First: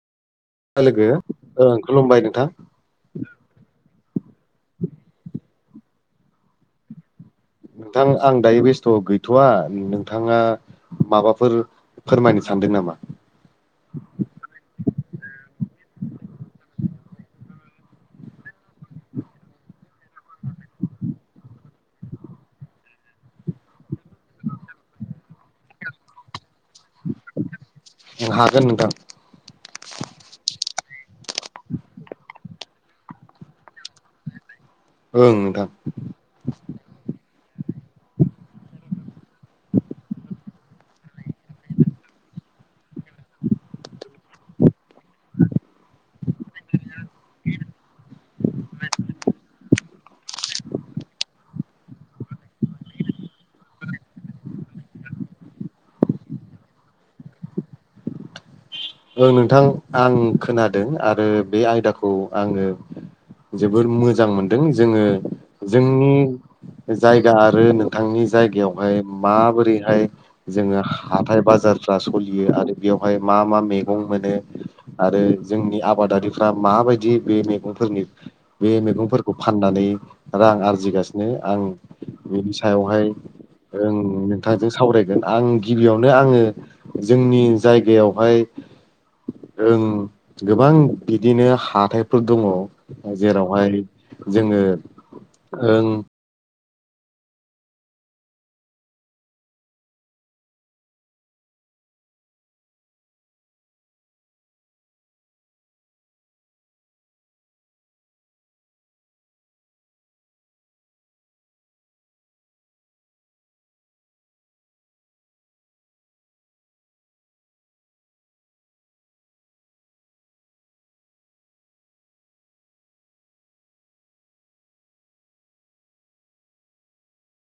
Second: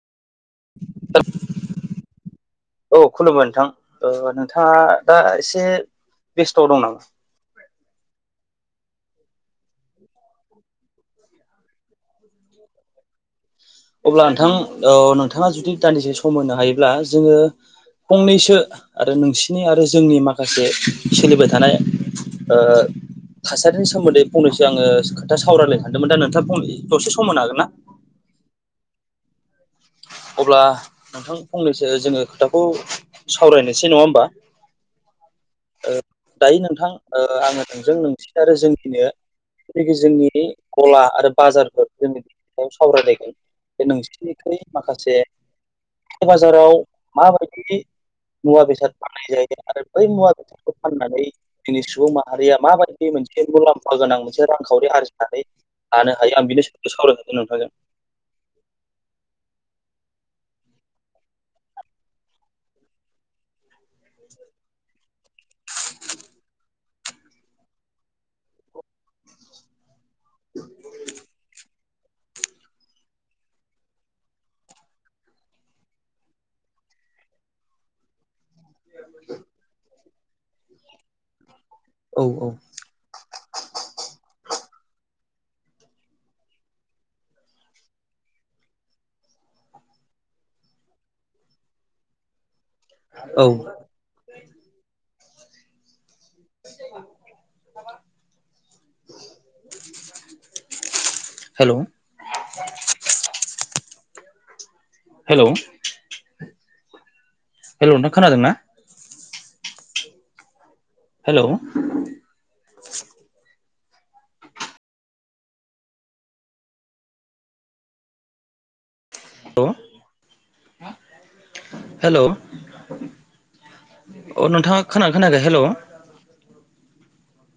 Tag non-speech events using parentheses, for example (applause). लोगो ओं खुलुमबाय नोंथां। औ खुलुमबाय नोंथां। नोंथाङा दा एसे बेस्थआव दं नामा? नोंथां आं दायो बेस्थ गैथवा नोंथांङा माबाफोर फोरमायनो सानदों नामा? अब्ला नोंथां औ नोंथांङा जुदि दान्दिसे सम हायोब्ला जोंङो फंनैसो आरो नोंसिनि आरो जोंनि माखासे सोलिबाय थानाय ओ थासारिनि सोमोन्दै फंनैसो आंङो खोथा सावरायलाय सानदोंमोन दा नोंथां फंनै दसे सम हागोन ना? हागोन नोंथां। अब्ला नोंथां फंनैसो जोंङो खोथाखौ सावरायनोसै नंङा होमबा ओं नोंथां। ओ दायो नोंथां ओ आंङो नोंजों नोंसि आरो जोंनिनो जिखि जोंनि गला आरो बाजारफोर जोंनि बि सायाव सावरायलायगोन बे नोंसिनिख्रुइ माखासे बाजाराव माबायदि मुवा बेसाद फनाय जायो आरो बै मुवा बेसादखौ फाननानै जोंनि सुबुं माहारिया माबायदि मोनसे मुलाम्फा गोनां मोनसे रांखावरि आरजिनानै लानो हायो आं बेदिस सावरायखादों नोंथांजों ओ नोंथां आं खोनादों आरो बे आयदाखौ आंङो जोबोर मोजां मोनदों जोङो जोंनि जायगा आरो नोंथांनि जायगायावहाय माबोरैहाय जोङो हाथाय बाजारफ्रा सलियो आरो बेवहाय मा मा मेग मैगं मोनो आरो जोंनि आबादारिफ्रा माबायदि बे मैगंफोरनि बे मैगंफोरखौ फाननानै रां आरजिगासिनो आं बिनि औ सायावहाय ओं नोंथांजों सावरायगोन आं गिबियावनो आङो जोंनि जायगायावहाय ओं गोबां बिदिनो हाथायफोर दङ औ जेरावहाय जोंङो ओं (unintelligible) हेल' (inaudible) हेल' हेल' नोंथां खोनादों ना? हेल' अ हेल' अ नोंथाङा खोना खोनायाखै हेल'